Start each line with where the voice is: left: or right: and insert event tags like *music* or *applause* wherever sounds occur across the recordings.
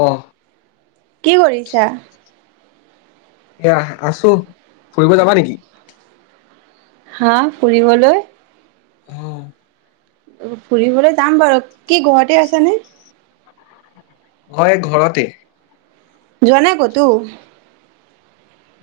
left: অ।
right: কি কৰিছাঁ।
left: এয়া আছো ফুৰিব যাবা নেকি?
right: হা ফুৰিবলৈ
left: অ
right: ফুৰিবলৈ যাম বাৰু কি গুৱাহাটীত‌ আছ নে?
left: হয় ঘৰতে।
right: যোৱা নাই ক'তো?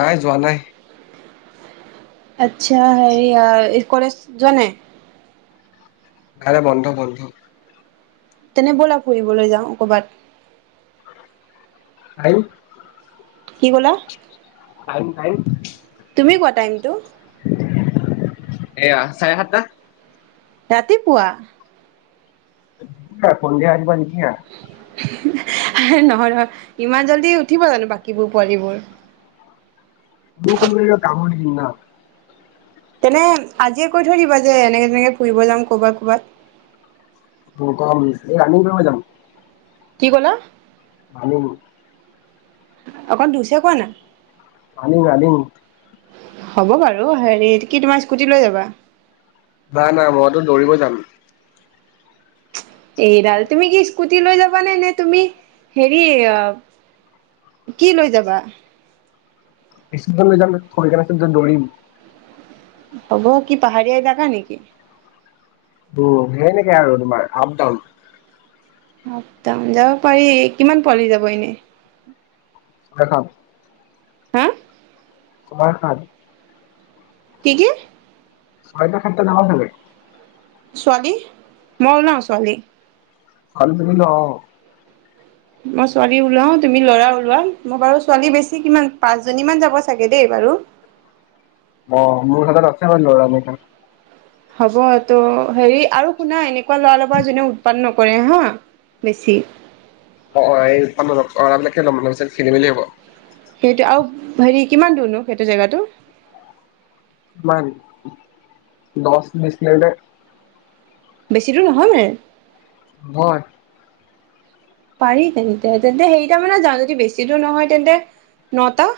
left: নাই যোৱা নাই।
right: আচ্ছা হেৰি কলেজ জোৱা নাই?
left: কাইলৈ বন্ধ, বন্ধ।
right: তেনে ব'লা ফুৰিবলৈ যাওঁ কৰবাত
left: পাৰি।
right: কি ক'লা?
left: টাইম‌। ‌ টাইম।
right: তুমি কোৱা টাইমটো
left: এয়া চাৰে সাতটা।
right: ৰাতিপুৱা।
left: সন্ধিয়া অহিবানেকি ন
right: নহয় নহয় ইমান জল্দি উঠিব জানো বাকীবোৰ পোৱালীবোৰ
left: বক ন কাম ন ওম না
right: তেনে আজিয়ে কৈ থৈ দিবা যে এনেকে তেনেকে ফুৰিব যাম কৰ'বাত ক'বাত
left: আমি কৰপৰা যাম।
right: কি কলা,
left: ভ *unintelligible*
right: অকণ দিছে কোৱা না
left: আনিম আনিম
right: হ'ব বাৰু হেৰি কি তোমাৰ স্কুটি লৈ যাবা,
left: ন না মইতো দৌৰিব যাম।
right: এইডাল তুমি কি স্কুটি লৈ যাবানে, নে তুমি হেৰি কি লৈ যাবা?
left: স্কূতি লৈ যাম থৰি কিনে দৌৰিম।
right: হ'ব কি পাহাৰীয়া এলেকা নেকি?
left: উ সেই নেকি আৰু তোমাৰ আপডাউন।
right: আপ ডাউন যাব পাৰি, কিমান পোৱালি যাব এনে?
left: খাই চাম
right: হা
left: চমাৰ খান
right: কি কি
left: ছয়টা খাতটা যাব খালি
right: ছোৱালী, মই ওলাওঁ ছোৱালী
left: ভাল মিনিল অ
right: মই ছোৱালী ওলাও, তুমি ল'ৰা ওলোৱা। মই বাৰু ছোৱালী বেছি কিমান পাঁচ জনীমান যাব চাগে দেই বাৰু।
left: অ মোৰ হাতত আছে মানে লৰা এনেকা
right: হ'ব তো হেৰি আৰু শুনা এনে। ল'ৰা লবা যোনে উৎপাত কৰে হা বেছি,
left: অ অপিছত খেলি মেলি হব *unintelligible*
right: সেইটো আৰু হেৰি কিমান দূৰনো সেইটো জেগাটো?
left: কিমান? দছ বিছ কিলোমিটাৰ।
right: বেছি দূৰ নহয় মানে?
left: নহয়
right: পাৰি তেন্তে, তেন্তে সেইটা মানে যাওঁ যদি বেছি দূৰ নহয় তেন্তে নটা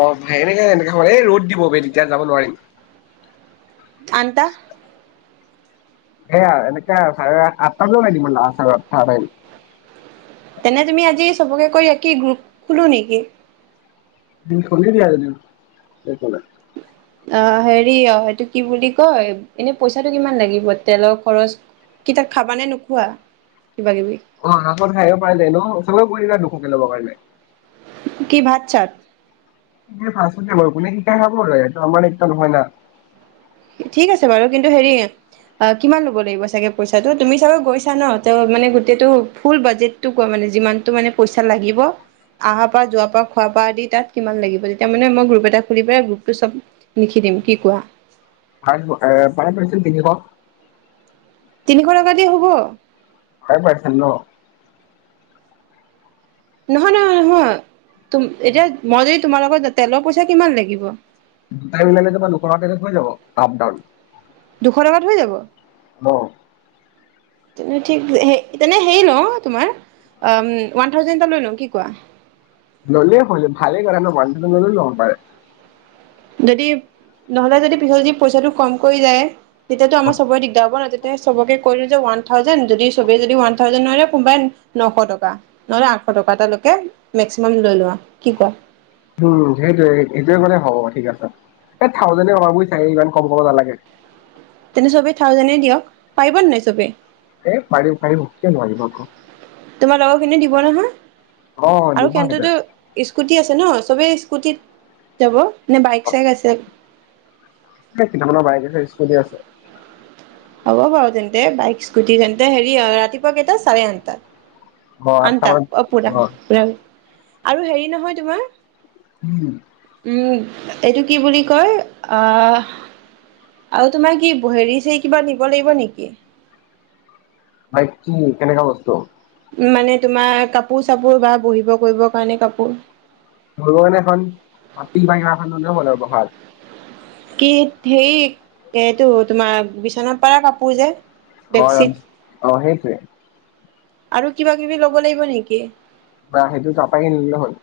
left: অ এনেকে এনেকাে মান এই ৰ'দ দিব ব তেতিয়া যাব নোৱাৰিম।
right: আন্তা
left: এ এনেকে চ আত বজাৰআ চ তাৰ *unintelligible*
right: তেনে তুমি আজি সবকে কৈ দিয়া, কি গ্ৰুপ খোলো নেকি?
left: নি খক দলে *unintelligible*
right: অ হেৰি অ সেইটো কি বুলি কয় এনে পইচাটো কিমান লাগিব, তেলৰ খৰচ কি তাত খাবা নে নোখোৱা? কিবা কিবি
left: অ আকত খাইও পাৰিলে ন চবে কৰিা ত *unintelligible* ল'ব লাগিব *unintelligible*
right: কি ভাত চাত,
left: পচ মই কোনে শিকাই খাব ৰ এইটো আমাৰ একটা নহয় না *unintelligible*
right: ঠিক আছে বাৰু। কিন্তু হেৰি কিমান লব লাগিব চাগে পইচাটো তুমি চাগে গৈছা ন, ত ইমান গোটেটো ফুল বাজেটটো কোৱা মানে যিমানটো মানে প‌ইচা লাগিব। আহা পৰা, যোৱা পৰা, খোৱা পৰা আদি তাত কিমান লাগিব? তেতিয়া মানে মই গ্ৰুপ এটা খুলি পেলাই গ্ৰুপটোত চব লিখি দিম কি কোৱা।
left: ভ আহ পাৰ পছিল তিনি ক *unintelligible*
right: তিনিশ টকা দিওঁ হ'ব?
left: তাই পাইছ ন *unintelligible*
right: নহয় নহয় নহয়। ত এতিয়া মই যদি, তোমাৰ লগত যে তেলৰ পইচা কিমান লাগিব?
left: দুটাই মিলালে যে দুশ টকা হৈ যাব আপ ডাউন।
right: দুখ টকাত হৈ যাব?
left: অ
right: তেনে ঠিক, তেনে সেই ল‌ওঁ তোমাৰ আম ওৱান থাউজেন্দ এটা লৈ ল‌ওঁ কি কোৱা?
left: ললেই হ'ল। ভালেই কথা ন ওৱান থাউজেন্দ মানে ল'ব পাৰে।
right: যদি নহ'লে যদি পিছত যদি পইচাটো কমকৈ যায়, তেতিয়া তো
left: অ
right: আমাৰ চাবৰ দিগদাৰ হব ন? তেওঁ চবকে ক'লে যে ওৱান থাউজেন্ড, যদি চবে যদি থাউজেন্ড নোৱাৰে, কোনোবাই নশ টকা, নহলে আঠশ টকা, তেওঁলোকে মেক্সিমাম লৈ লোৱা, কি কোৱা?
left: উম, সেইটোৱে-সেইটোৱে হ'লে হ'ব ঠিক আছে, এই থাউজেন্ডনে হ'ব বুজিছা, ইমান কম ক'ব নালাগে?
right: তেনে চবে থাউজেন্ডনে দিয়ক, পাৰিব নাই চবেই?
left: এই পাৰিব-পাৰিব, কিয় নোৱাৰিব আকৌ।
right: তোমাৰ লগৰখিনি দিব নহয়?
left: অ'
right: আৰু
left: দিব সেইটো
right: সিহঁতেটো স্কুটি আছে ন চবেই *unintelligible* স্কুটিত যাব? নে বাইক চাইক আছে?
left: কেইটামানৰ বাইক আছে, স্কুটি আছে। *unintelligible*
right: হ'ব বাৰু তেন্তে, বাইক স্কুটি তেন্তে, হেৰি ৰাতিপুৱা কেইটাত চাৰে আঠটাত?
left: অ'
right: আঠটা,
left: মানত
right: *unintelligible* অকে,
left: অ'
right: বাই-বাই। আৰু হেৰি নহয় তোমাৰ
left: উম
right: উম, এইটো কি বুলি কয়, আহ আৰু তোমাৰ কি হেৰি-চেৰি কিবা নিব লাগিব নেকি?
left: ভাই কি, কেনেকুৱা বস্তু? *unintelligible*
right: মানে তোমাৰ, কাপোৰ-চাপোৰ বা বহিব কৰিবৰ কাৰণে কাপোৰ।
left: ভগৱানে এখন মাটি বাগিৰা এখন নলেও হলৰ বহাদ *unintelligible*
right: কি সেই, এইটো তোমাৰ বিচনাত পাৰা কাপোৰ যে
left: *unintelligible*
right: বেডশ্বীট
left: অ সেইটোৱেই।
right: আৰু কিবা-কিবি ল'ব লাগিব নেকি?
left: বা সেইটো তাৰপাই কিনি ল'লে হ'ল।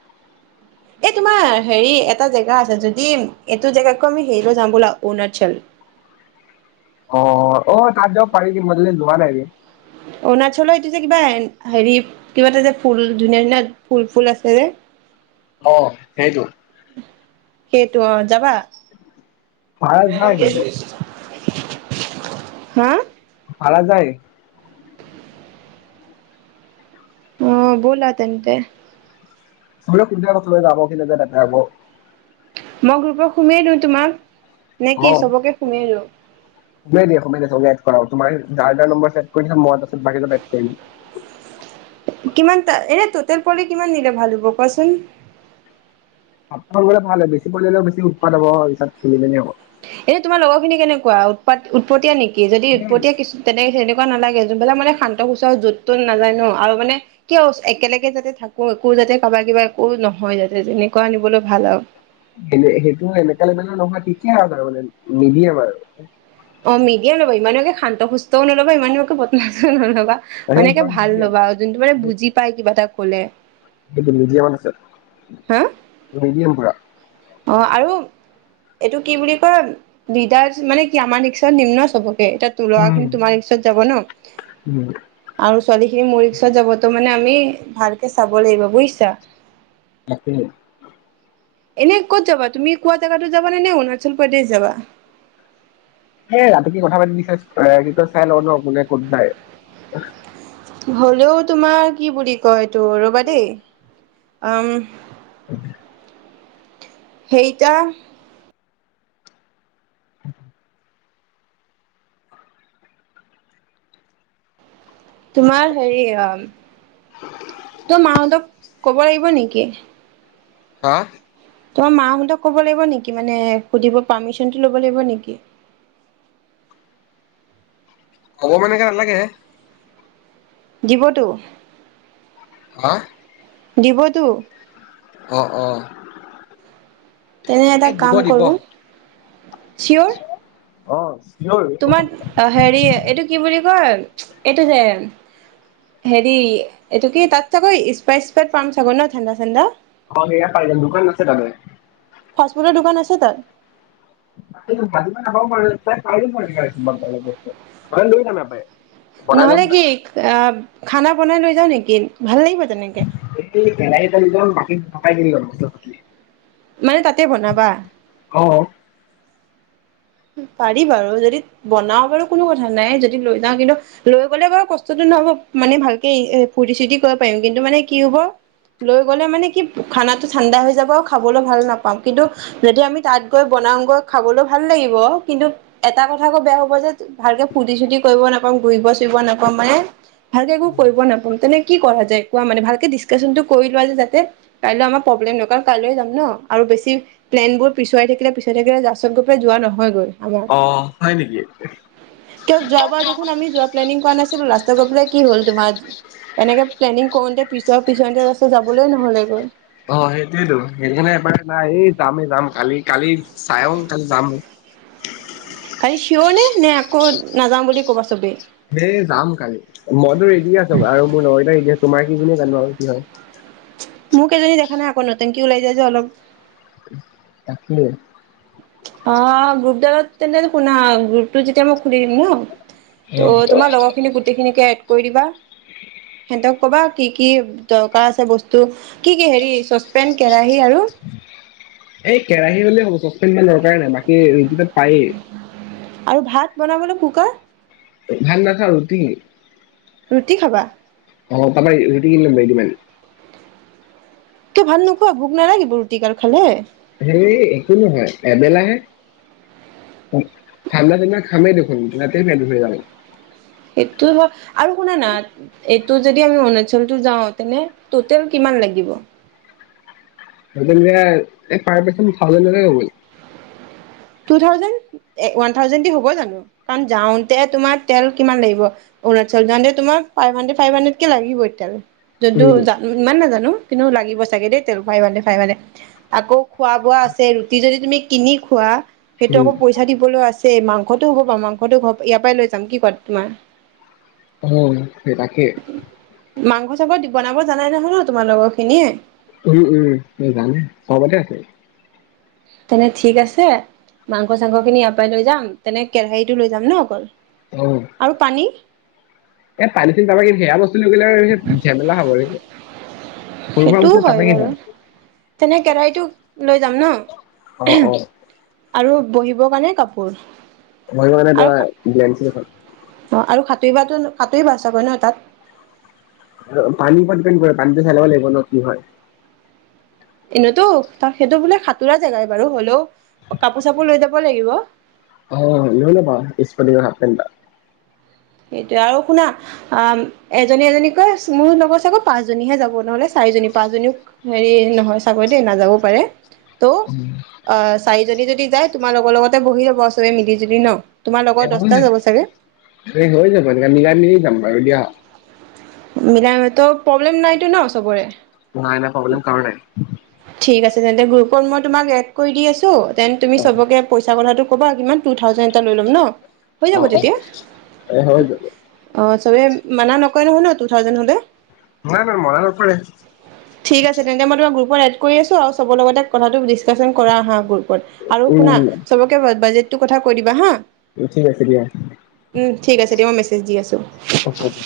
right: এ তোমাৰ, হেৰি এটা জেগা আছে, যদি এইটো জেগাতকৈ আমি হেৰি লৈ যাম বলা অৰুণাচল।
left: অ-অ, অ, তাত যাব পাৰি কিন্তু মই যোৱা নাই ৰে।
right: অৰুণাচলৰ এইটো যে কিবা, হেৰি কিবা এটা যে ফুল ধুনীয়া-ধুনীয়া, ফুল-ফুল আছে যে
left: অ, সেইটো।
right: সেইটো অ, যাবা?
left: ভাড়া নাই কিন্তু *unintelligible*
right: হা *unintelligible*
left: পাৰা যায় *unintelligible*
right: অ, ব'লা তেন্তে।
left: চব কু চে যাব কি এতে যাব *unintelligible*
right: মই গ্ৰোপত সোমিয়াই দিওঁ তোমাক নে কি
left: লম,
right: চবকে সুমিয়াই দিওঁ
left: দিয়া-দিয়া *unintelligible* অ, তোমাৰ যাৰ-যাৰ নম্বৰ চেভ কৰি দিছে, মই তাৰপাছত বাকী নাম্বাৰ এদ কৰিম।
right: কিমান তা, এনে ততেল পোৱালি কিমান দিলে ভাল হ'ব কোৱাচোন?
left: কম হ'লে ভাল হয়, বেছি পৰিলেও বেছি উৎপাত হব পিছত খেলি-মেলি হব।
right: এনে তোমাৰ লগৰ খিনি কেনেকুৱা? উৎপাত উতপতীয়া নেকি? সি যদি উৎপতীয়া
left: সেই
right: কিছু তেনে তেনেকুৱা নালাগে, যোনবিলাক মানে শান্ত- সুস্ত আৰু য'ত-তত নাযায় ন, আৰু মানে কিয় একেলগে যাতে থাকো, একো যাতে কাবা- কিবা একো নহয় যাতে, তেনেকুৱা নিবলৈ ভাল আৰু
left: নে সেইটো এনেকা লেবেলৰ নহয় ঠিকে আছে, মানে মিডিয়াম।
right: অ, মিডিয়াম ল'ব, ইমানকে শান্ত-সুস্থও নলব, ইমানকে বদমাছো নলব।
left: সেই
right: মানে কে ভাল
left: মিডিয়াম
right: ল'বা, যোনটো মানে বুজি পাই কিবা এটা ক'লে।
left: টো মিডিয়ামত আছে
right: হা
left: মিডিয়াম পুৰা।
right: অ আৰু এইটো কি বুলি কয় দিদাৰ মানে কি আমাৰ ৰিক্সাত নিম ন চব এ তো লৰা
left: উম
right: খিনি তোমাৰ ৰিক্সত যাব ন?
left: উম
right: আৰু ছোৱালী খিনি মোৰ ৰিক্সত যাব তো মানে আমি ভালকে চাব লাগিব বুইছা।
left: তাকে।
right: এনে ক'ত যাবা তুমি কোৱা জেগাতো যাবা নে নে অৰুণাচল প্ৰদেশ যাবা?
left: হে ৰাতি কি কথা পাতি কি কয় চাই ল, কোনে ক'ত যায়।
right: হ'লেও তোমাৰ কি বুলি কয় এইটো ৰবা দেই, উম
left: হয়।
right: সেইটা।
left: অ
right: তোমাৰ হেৰি, অ তোৰ মাহঁতক কব লাগিব নেকি?
left: হা?
right: তোমাৰ মাহঁতক কব লাগিব নেকি মানে সুধিব পাৰ্মিশ্যনটো লব লাগিব নেকি?
left: হ'ব মানেক লাগে *unintelligible*
right: দিবটো।
left: হা?
right: দিবতো?
left: অ অ।
right: তেনে এটা
left: এই দিব
right: কাম
left: দিব
right: কৰো। চিয়ৰ?
left: অ। চিয়ৰ
right: তোমাৰ অ হেৰি এইটো কি বুলি কয় এইটো যে হেৰি এইটো কি তাত চাগৈ স্পাইট স্পাইট পাম চাগে ন ঠাণ্ডা ঠাণ্ডা।
left: অ সেয়া পাই যাম দোকান আছে ততে।
right: আ তাত।
left: মাজ পাৰে গস লৈ ন ম পায়।
right: নহলে কি?? আহ খানা বনাই লৈ যাওঁ নেকি ভাল লাগিব। তেনেকে
left: এই কে ন তাল গম। *unintelligible* বাকি তাৰ পাই কিনি লম মচলা পাতি।
right: মানে তাতে বনাবা?
left: অ
right: পাৰি বাৰু যদি বনাও বাৰু কোনো কথা নাই যদি লৈ যাও কিন্তু লৈ গলে বাৰু কষ্টতটো নহব মানে ভালকে ফূুৰ্তি চূুৰ্তি কৰিব পাৰিম কিন্তু মানে কি হ'ব লৈ গলে মানে কি খানাটো ঠাণ্ডা হৈ যাব খাবলৈ ভাল নাপাম কিন্তু যদি আমি তাত গৈ বনাও গৈ খাবলৈ ভাল লাগিব। কিন্তু এটা কথা কৌ বেয়া হব যে ভালকে ফু্তি চুতি কৰিব ন ম ঘূৰিব চুৰিব নাপম মানে। ভালকে একো কৰিব নাপাম তেনেকে কি কৰা যায় কোৱা মানে ভালকে ডিছকাশচন টো কৰি লোৱা যে যাতে কাইলৈ আমাৰ প্ৰব্লেম ন কাৰণ কাইলৈ যাম ন আৰু বেছি প্লেন বোৰ পিছুৱাই থাকিলে পিছুৱ থাকিলে জাচ গ যোৱা নহয় হয় গৈ আমাৰ
left: অ হয় নেকি
right: কিয় যোৱাবাৰ দেখোন আমি যোৱা প্লানিং কৰা নাছিলো ল। গৈ পেলাই কি হ'ল তোমাৰ এনেকে প্লেনিং কৰোতে পিছৰ পিছ ৰাস্তা যাবলৈ নহলেগৈ।
left: অ সেইটোয়েতো সেইকাৰণে এবাৰ নাই এই যামেই যাম কালি কালি চাইওঁ কালি যাম।
right: খালি চিঞৰ নে নে আকৌ নাযাওঁ বুলি ক'বা চবেই।
left: এই যাম কালি মইতো ৰেডি আছো আৰু মোৰ নগটা ৰেডি আছো। তোমাৰ কিজনে জানো আৰু কি হয়।
right: মোক এজনী দেখা নাই আকৌ নতুন কি ওলাই যায় যে অলপ।
left: তাকিলে।
right: অ গ্ৰুপডত তেন্ত শুনা গ্ৰুপটো যেতিয়া মই খুলি দিম ন। ত
left: অ
right: তোমাৰ লগৰ খিনি গোটেইখিনি। এড কৰি দিবা সিহঁতক ক'বা কি কি দৰকাৰ আছে বস্তু কি কি হেৰি চচপেন কেৰাহী আৰু।
left: এই কেৰাহী হ'লে হ'ব ছচমিন মান দৰ কাৰণে বাকী। পাৰি
right: আৰু ভাত বনাবলৈ কুকাৰ
left: ভাত নাখাওঁ ৰুতি
right: ৰুটি খাবা
left: অ তমটিল নদমান
right: ত ভাত নোখোৱা ভোক নালাগিব ৰুটিকাল খালে
left: হেই একো নহয় এবেলাহে ঠাণ্ডা দিনা খামেই দেখোন তাতে পেত ভৰি যাব
right: সেইটো হয় আৰু শুনা না তটো যদি আমি অৰুণাচলটো যাওঁ তেনে টটেল কিমান লাগিব
left: পাৰ পাৰ্চ থাউজেন হব
right: টু থাউজেন্ট ওৱান থাউজেণ্ড হ'ব জানো কাৰণ যাওঁতে তোমাৰ তেল কিমান লাগিব অৰুণাচল যাওঁতে তোমাৰ ফাইভ হানড্ৰেড ফাইভ হাড্ৰেড কে লাগিবই তেল।। য'ত
left: উম
right: ইমান নাজানো। কিন্তু লাগিব চাগে দেই তেল ভাই মানে ভাই মানে আকৌ খোৱা বোৱা আছে ৰুটি যদি তুমি কিনি খোৱা। সেইটো
left: উম
right: আকৌ পইচা দিবলৈ আছে এ মাংসটো হ'ব আৰু মাংসটো হব ইয়াৰ পৰাই লৈ যাম কি ক তোমাৰ
left: উ সেই তাকেই
right: ত বনাব জানাই নহয় ন তোমাৰ লগৰ খিনিয়ে
left: উম উম জানে চবতে আছে।
right: তেনে ঠিক আছে মাংস চাংস খিনি ইয়াৰ পৰা লৈ যাম তেনে কেৰাহীটো লৈ যাম ন অকল আৰু পানী
left: এ পানিছিল তাৰপৰা কি সেয়া বস্তু লৈ গলে আৰু ঝেমেলা হব নেকি?
right: সেইটোও হয় বাৰু তেনে কেৰাহীটো লৈ যাম ন
left: আহ অ
right: আৰু বহিবৰ কাৰণে কাপোৰ।
left: মানে
right: আৰু
left: তোমাৰ ব্লেঞ্চ দেখন।
right: অ, আৰু সাঁতুৰি সতুৰিবা চাগৈ নহয় তাত।
left: আৰু পানীৰ ও ডিপেণ্ড কৰে পানীটো চেলাব লাগিব ন কি হয়।
right: এনেতো সেইটো বোলে সাঁতোৰা জেগাই বাৰু হ'লেও কাপোৰ চাপোৰ লৈ যাব লাগিব।
left: অ, লই লবা ইচপতিং সাফ পেন্ত এটা।
right: সেইটোয়ে আৰু শুনা অ এজনী এজনীক মোৰ লগত চাগৌ পাঁচজনীহে যাব নহলে। চাৰিজনী পাঁচজনীক। হেৰি নহয় চাগৈ দেই নাযাবও পাৰে ত' চাৰিজনী যদি যায় তোমাৰ লগৰ লগতে বহি যাব আৰু চবে মিলি জুলি ন। তোমাৰ লগৰ
left: এটা
right: দহটা যাব চাগে?
left: হৈ যাব মিলাই মেলি জাম বাৰু দিয়া।
right: মিলাই মেলি তো প্ৰব্লেম নাইতো ন চবৰে।
left: নাই নহয় প্ৰাবলেম কাৰো নাই।
right: তেনেন্তে গ্ৰুপত মই তোমাক এড কৰি দি আছোঁ। দেন তুমি
left: অ
right: চবকে পইচা কথাটো। ক'ব কিমান টু থাউজেন এটা লৈ ল'ম ন। হৈ
left: অ
right: যাব
left: অ
right: তেতিয়া
left: এ হৈ যাব।
right: অ চবে মানা নকয় নহয় ন টু থাউজেন হলে।
left: নাই নাই মনা নপৰে
right: ঠিক আছে তেন্ত মই তোমাক। গ্ৰুপত এড কৰি আছো আৰু চবৰ লগ কথাটো ডিচকাচন কৰা আহা গ্ৰুপ। আৰু শুনা
left: উম
right: চবকে বাজিত। টো কথা কৈ দিবা হা।
left: উঠিক আছে দিয়া।
right: উম ঠিক আছে দিয়া মই দি আছোঁ।
left: অওকে *unintelligible*